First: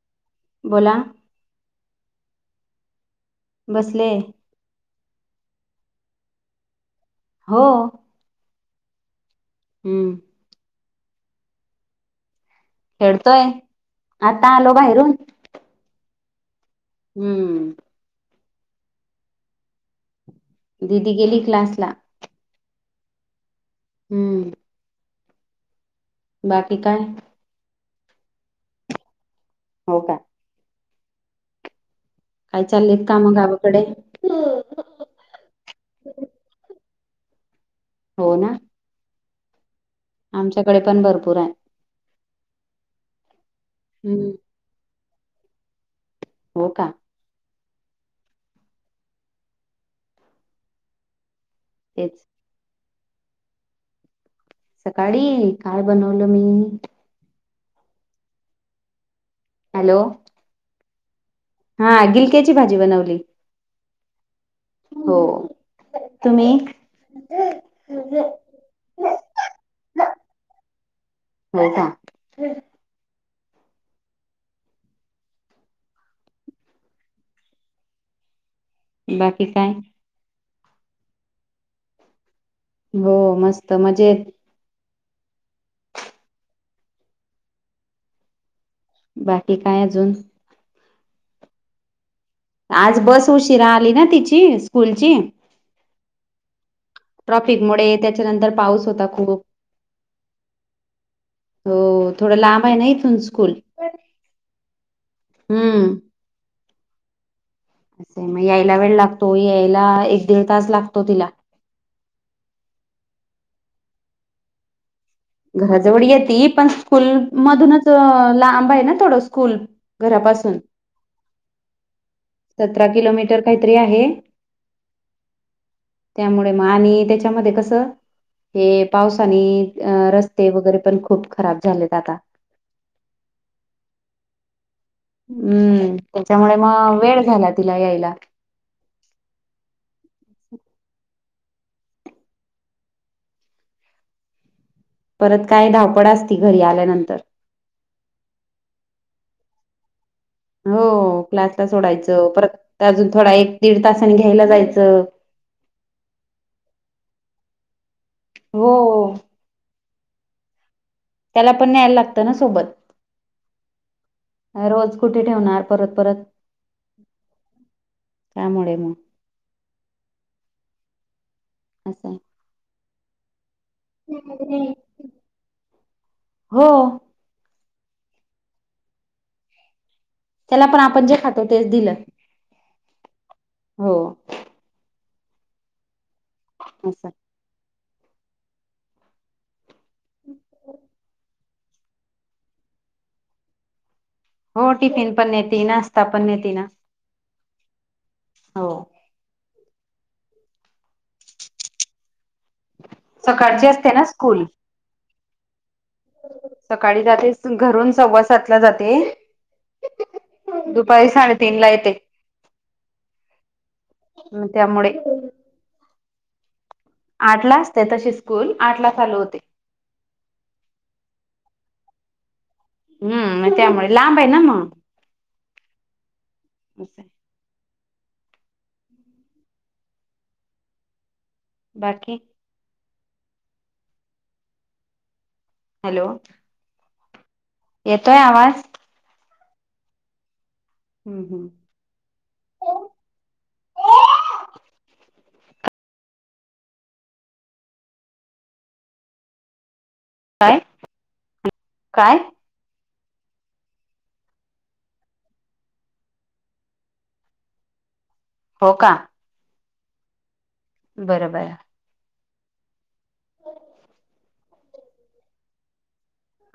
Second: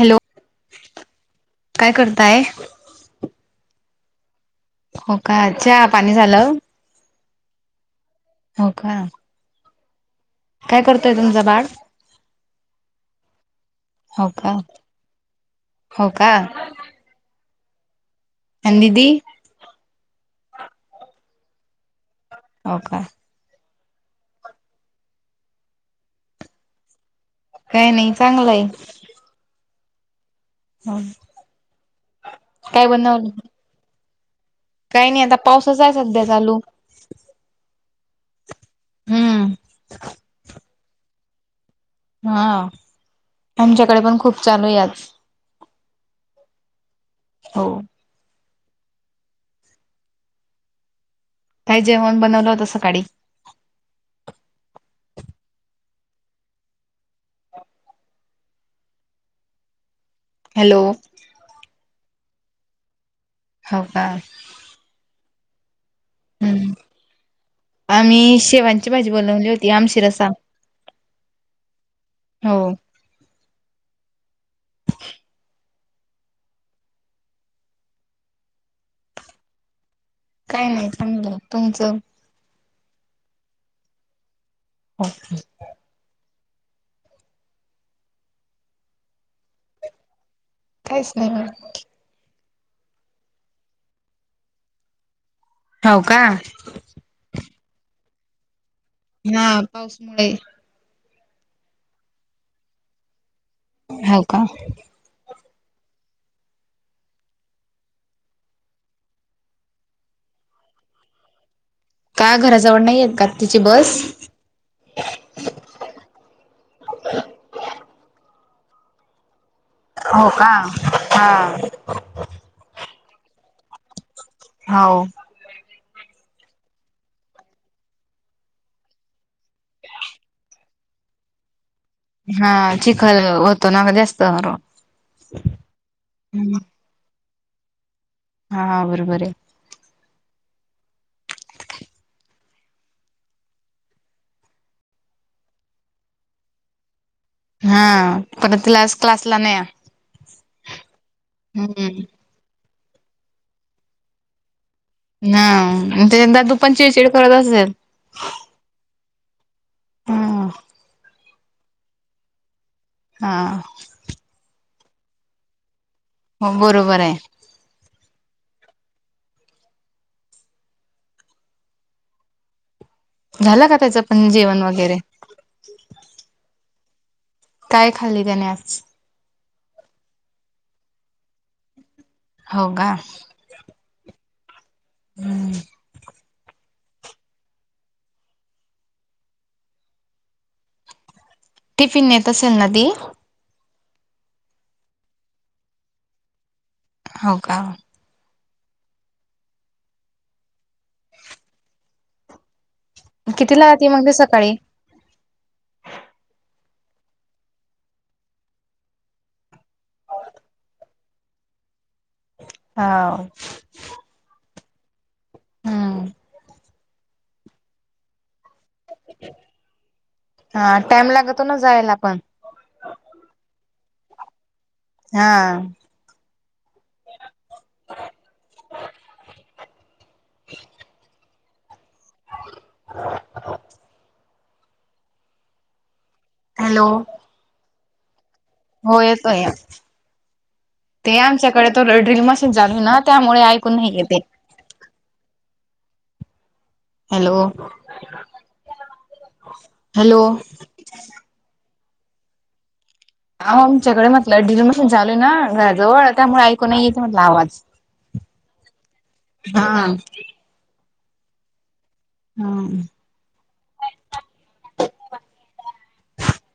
Hello बोला काय करताय बसलेय हो का चा पाणी झालं. हो हो का हम्म काय करतय तुमचं बाळ खेळतोय हो का आता आलो बाहेरून. हो का. हम्म आणि दय दिदी गेली क्लासला. हो का हम्म बाकी काय काय नाई चांगलंय हो का [inaudible] काय चालयत मग काम गावाकडे काय नई आता पाऊसच हाय सध्या चालू हो ना हम्म आमच्याकडे पण भरपूर आहे. हा आमच्याकडे पण हम्म खूप चालू आहे आज हो का हो काय जेवण तेच बनवलं होतं सकाळी? सकाळी काय बनवलं मी हॅलो हॅलो हा गिलक्याची भाजी बनवली. हो का हो तुम्ही हम्म आम्ही शेवांची माझी बनवली होती आमशीरसा. होय काय बाकी काय काय नाही चांगलंय तुमच. हो मस्त मजेत. [inaudible] बाकी काय अजून? काहीच नाही [unintelligible] आज बस उशिरा आली ना तिची स्कूलची. हो का? ट्रॉफिकमुळे त्याच्यानंतर पाऊस होता. खूप हां पाऊसमुळे. हो थोडं लांब आहे ना इथून स्कूल. हो का? हम्म. असं मग यायला वेळ लागतो, यायला एक दीड तास लागतो तिला. का घराजवळ नाही येत का तिची बस? घराजवळ येती पण स्कूल मधूनच लांब आहे ना थोडं स्कूल. हो का? घरापासून हां. सतरा किलोमीटर काहीतरी आहे. हो. त्यामुळे मग आणि त्याच्यामध्ये कसं हे पावसाने अ रस्ते वगैरे पण खूप खराब झालेत आता. हां चिखल होतो ना [unintelligible] हम्म त्याच्यामुळे हम्म. मग वेळ झाला तिला यायला. हां बरोबर आहे. परत काय धावपड असती घरी आल्यानंतर. हां आता क्लास क्लासला न्या. हो क्लासला सोडायचं परत अजून थोडा एक दीड तासाने घ्यायला जायचं. हां [unintelligible] तू पण चिडचिड करत असेल. हो. हां. त्याला पण न्यायला लागतं ना सोबत. हां. रोज कुठे ठेवणार परत परत? हो बरोबर आहे. चांगलय मग. असं आहे. झालं का त्याचं पण जेवण आहे. वगैरे? हो. काय खाल्ली त्याने आज? त्याला पण आपण जे खातोय तेच दिलं. हो का? हो. हम्म. [unintelligible] [inaudible] टिफिन देत असेल ना ती? हो टिफिन पण नेते आणि नाश्ता पण नेते ना. हो का? हो. सकाळची कितीला येती असते ना म्हणली स्कूल. सकाळी सकाळी जाते सून घरून सव्वासात ला जाते. दुपारी साडेतीन ला येते. हा... ह त्या मुळे हा... आठला असते तशी स्कूल आठला चालू होते. हा टाईम लागतो ना जायला पण हम मग त्या मुळे लांब आहे ना मग हा. बशा [inaudible] नाही ला [unintelligible] बाकी हा ह [unintelligible] हॅलो... हॅलो... येतोय आवाज हो येतोय ते हम्म हम्म आमच्याकडे टूलर ड्रिल मशीन चालू आहे ना त्यामुळे ऐकू नाही येते. हॅलो....... हॅलो काय काय आवो आमच्याकडे म्हटलं डिल मशीन चालू आहे ना घराजवळ त्यामुळे ऐकू नाहीयेत म्हटलं आवाज [inaudible] हो का... हा.... बरं बया हा.... हो [inaudible]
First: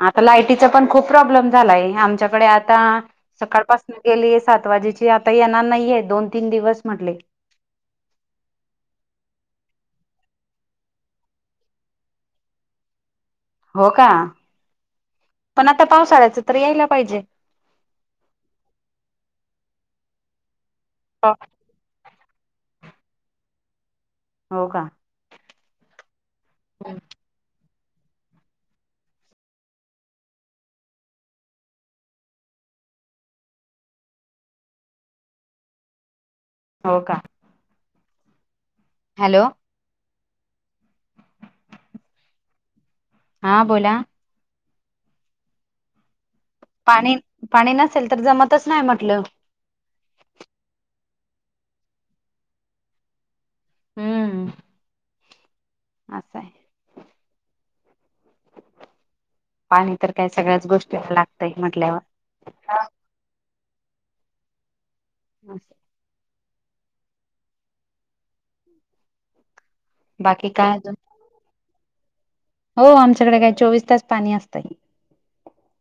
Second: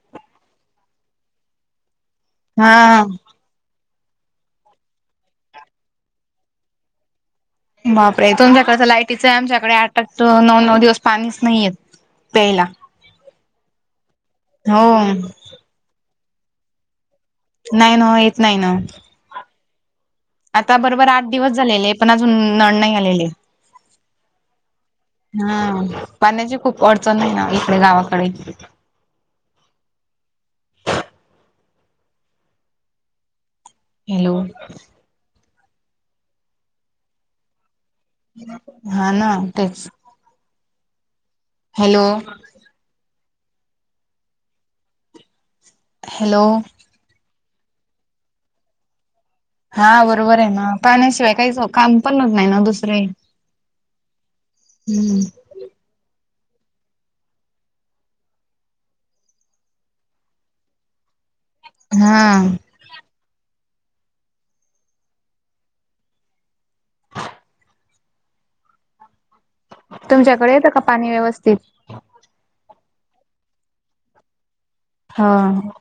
आत्ता लाईटीचा पण खूप प्रॉब्लेम झालाय आमच्याकडे आता हा सकाळपासून गेलीय सात वाजेची आता येणार नाहीये दोन-तीन दिवस म्हटले. बापरे तुमच्याकडे तर लाईटीच आमच्याकडे आठ आठ नऊ दिवस पाणीच नाहीये येत. प्यायला हो का हो पण आता पावसाळ्याचं तर यायला पाहिजे. नाही नवं येत नाही नवं आता बरोबर आठ दिवस झालेले पण अजून नाही आलेले. होका हम पाण्याची खूप अडचण नाय ना इकडे गावाकडे हॅलो... हो का हा ना हॅलो तेच हॅलो. हा बोला. हॅलो... पाणी पाणी नसेल तर जमतच नाही म्हटलं. हा बरोबर आहे ना पाण्याशिवाय काहीच काम पण होत नाय ना दुसरे हम्म आ स हे. पाणी तर काय सगळ्याच गोष्टी लागतय म्हटल्यावर. हा हा. बाकी तुमच्याकडे येतं काय का अजून? पाणी व्यवस्थित? हो आमच्याकडे काय चोवीस तास पाणी असतय. हा ह.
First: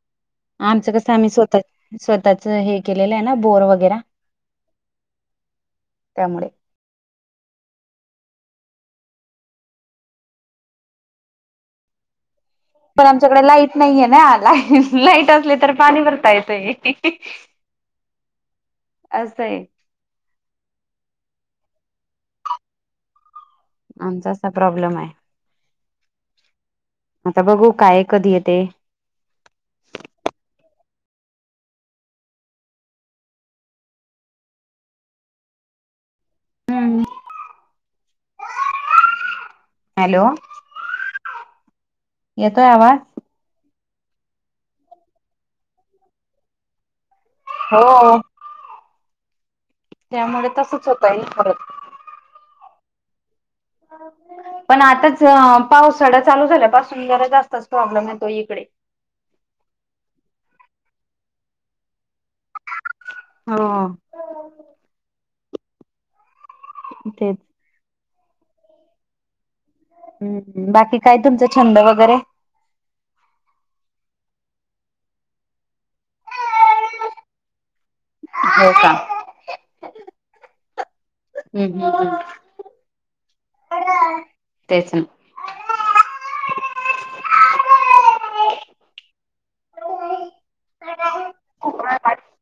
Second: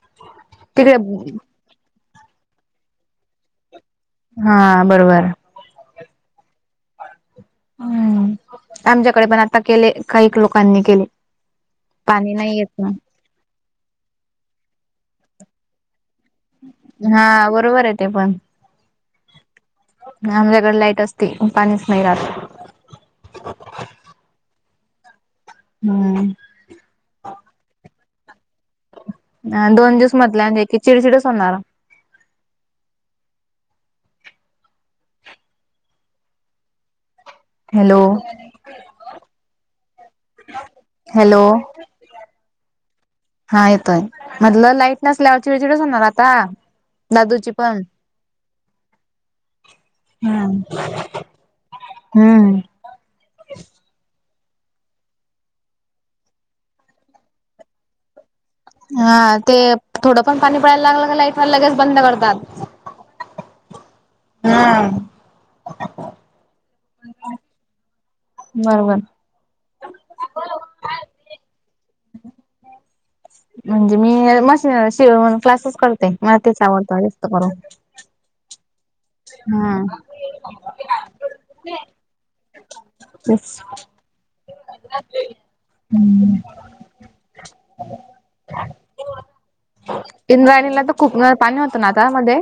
आमचं कसं आम्ही स्वतः स्वतःच हे केलेलं आहे ना बोर वगैरा हा बरोबर त्यामुळे हम्म आमच्याकडे पण आता केले काही लोकांनी केले. पाणी नाही येत ना. पण आमच्या इकड लाईट नाहीये ना लाई लाईट असले तर भरता येत हा बरोबर आहे ते पण. असं आहे आमच्याकडे लाईट असते, पण पाणीच नाही राहत. आमचा असा प्रॉब्लेम आहे. हम्म आता बघू काय कधी येते? अ दोन दिवस म्हटल्यान की चिडचिडच होणार. हम्म, हॅलो हॅलो, हॅलो येतोय आवाज? हा येतोय मधलं लाईटनसल्यावर चिडचिडच होणार आता दादूची. पण हो त्यामुळे तसच होता येईल परत. हम्म. पण आताच पावसाळा चालू झाल्या पाासून जरा जास्तच प्रॉब्लेम येतो इकडे. हा ते थोडं पण पाणी पडायला लागलं का लाईट लगेच बंद करतात. हो हा. तेच बर बर. बाकी काय तुमचा छंद वगैरे? [unintelligible] म्हणजे मी मशीन क्लासेस तेच आवडतं जास्त करून. हो का? हा. हम्म हम्म तेच. हम्म तेच ना. हम्म इंद्रायणीला तर खूप पाणी होतं ना आता मध्ये?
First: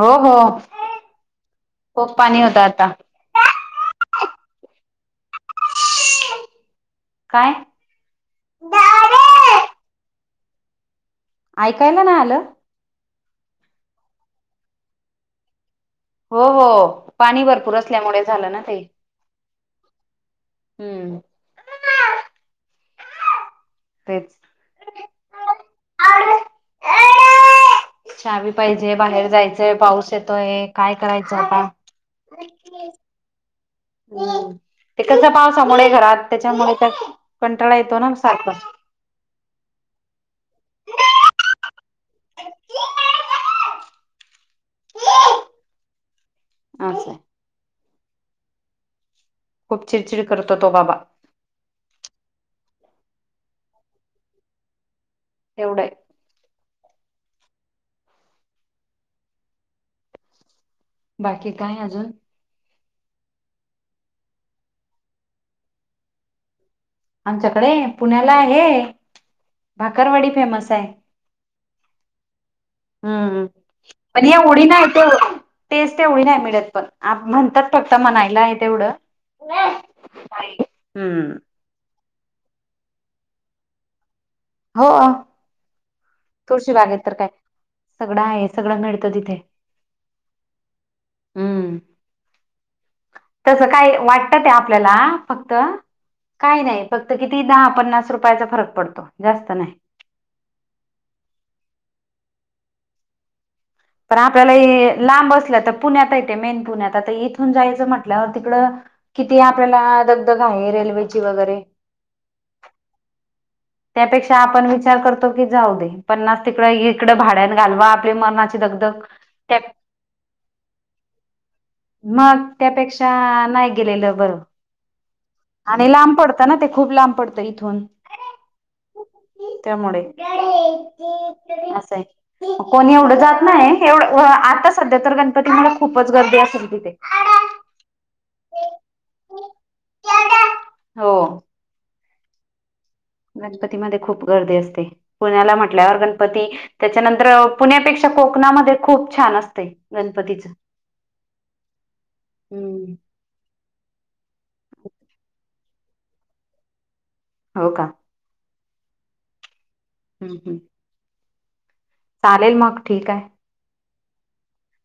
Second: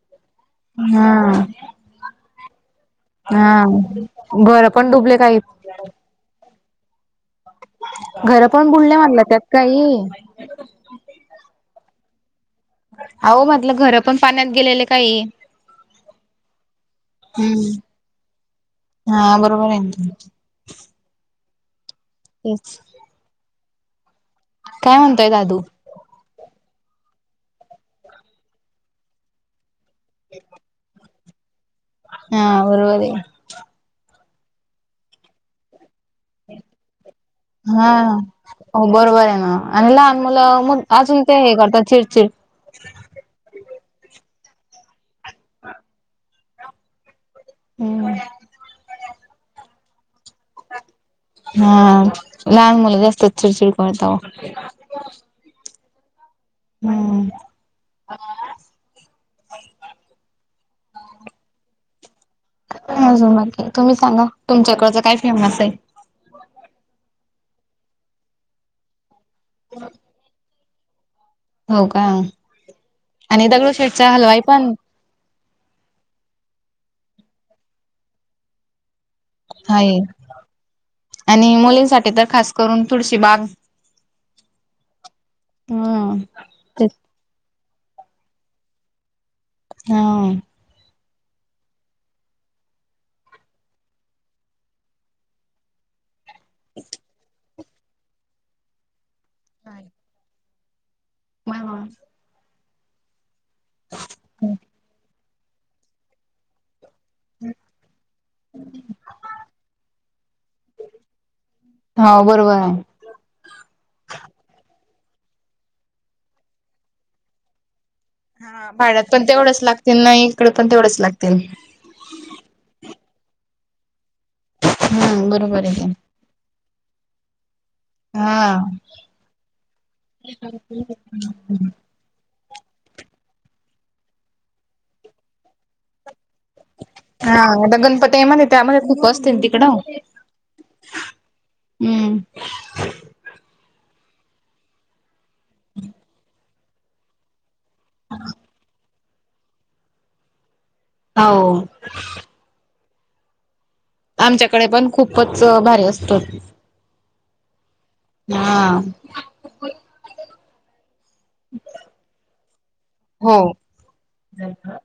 हो हो. ना. खूप पाणी होत आता. हा घर पण डुबले काही. काय? घर पण बुडल मणल त्यात काही ऐकायला नाही आलं? आ हो म्हटलं घर पण पाण्यात गेलेलं काही हो हो पाणी हम्म. भरपूर असल्यामुळे झालं ना ते. हा बरोबर आहे ना हम्म. तेच. तेच. काय म्हणतोय दादू? च्यावी पाहिजे बाहेर जायचंय पाऊस येतोय काय करायचं आता? हा बरोबर हम्म ये. ते कस पावसामुळे घरात त्याच्यामुळे त्या कंटाळा हा येतो ना सारखं. हो बरोबर आहे न आणि लहान मुलं मग अजून ते हे करतात चिडचिड. [unintelligible] [unintelligible] आस [unintelligible] हम्म. खूप चिडचिड करतो तो बाबा. हा लहान मुलं जास्त चिडचिड करतव एवढय. हम्. बाकी काय अजून? अजून बाकी तुम्ही सांगा तुमच्याकडच काय फेमस आहे? आमच्याकडे पुण्याला हे भाकरवाडी फेमस आहे. हो का हम्म हम आणि दगडूशेठचा पण हलवाई एवडी नाहि [unintelligible] टेस्ट तेवढी नाही मिळत पण म्हणतात फक्त म्हणायला आहे तेवढं हाय हम्म आणि मुलींसाठी तर खास करून तुळशी बाग हो ह तुळशी बागेत काय तर काय सगळं आहे सगळं मिळतं तिथे. ह. हम्म. तस काय वाटतं ते आपल्याला फक्त काही नाही फक्त किती दहा पन्नास रुपयाचा फरक पडतो जास्त नाही. मायव्ह [unintelligible] पण आपल्याला हे लांब असलं तर पुण्यात हाय ते मेन पुण्यात. आता इथून जायचं म्हटल्यावर तिकडं किती आपल्याला दगदग आहे रेल्वेची वगैरे हव बरोबर आहे. त्यापेक्षा आपण विचार करतो की जाऊ दे पन्नास तिकड इकडं भाड्यान घालवा मरणाची हा दगदग भाड्यात पण तेवढंच त्या लागतील ना इकडे पण तेवढंच लागतील. मग त्यापेक्षा नाय गेलेलं बरं. हम्म बरोबर आहे की. आणि लांब पडत ना ते खूप लांब पडतं इथून. हा त्यामुळे असाय कोणी एवढं जात नाही एवढ आता सध्या तर गणपती मुळे खूपच गर्दी अस़ल. हा आता गणपतीमध्ये त्यामध्ये खूप असतील तिकडं हो हम्म. गणपतीमध्ये खूप गर्दी असते, पुण्याला म्हटल्यावर गणपती त्याच्यानंतर पुण्यापेक्षा कोकणामध्ये खूप छान असतंय गणपतीचं. हो. हम्म. आमच्याकडे पण खूपच भारी असतो. हो का? हां. हम्म हम्म. [unintelligible] चालेल मग ठीक हाय. हो [unintelligible]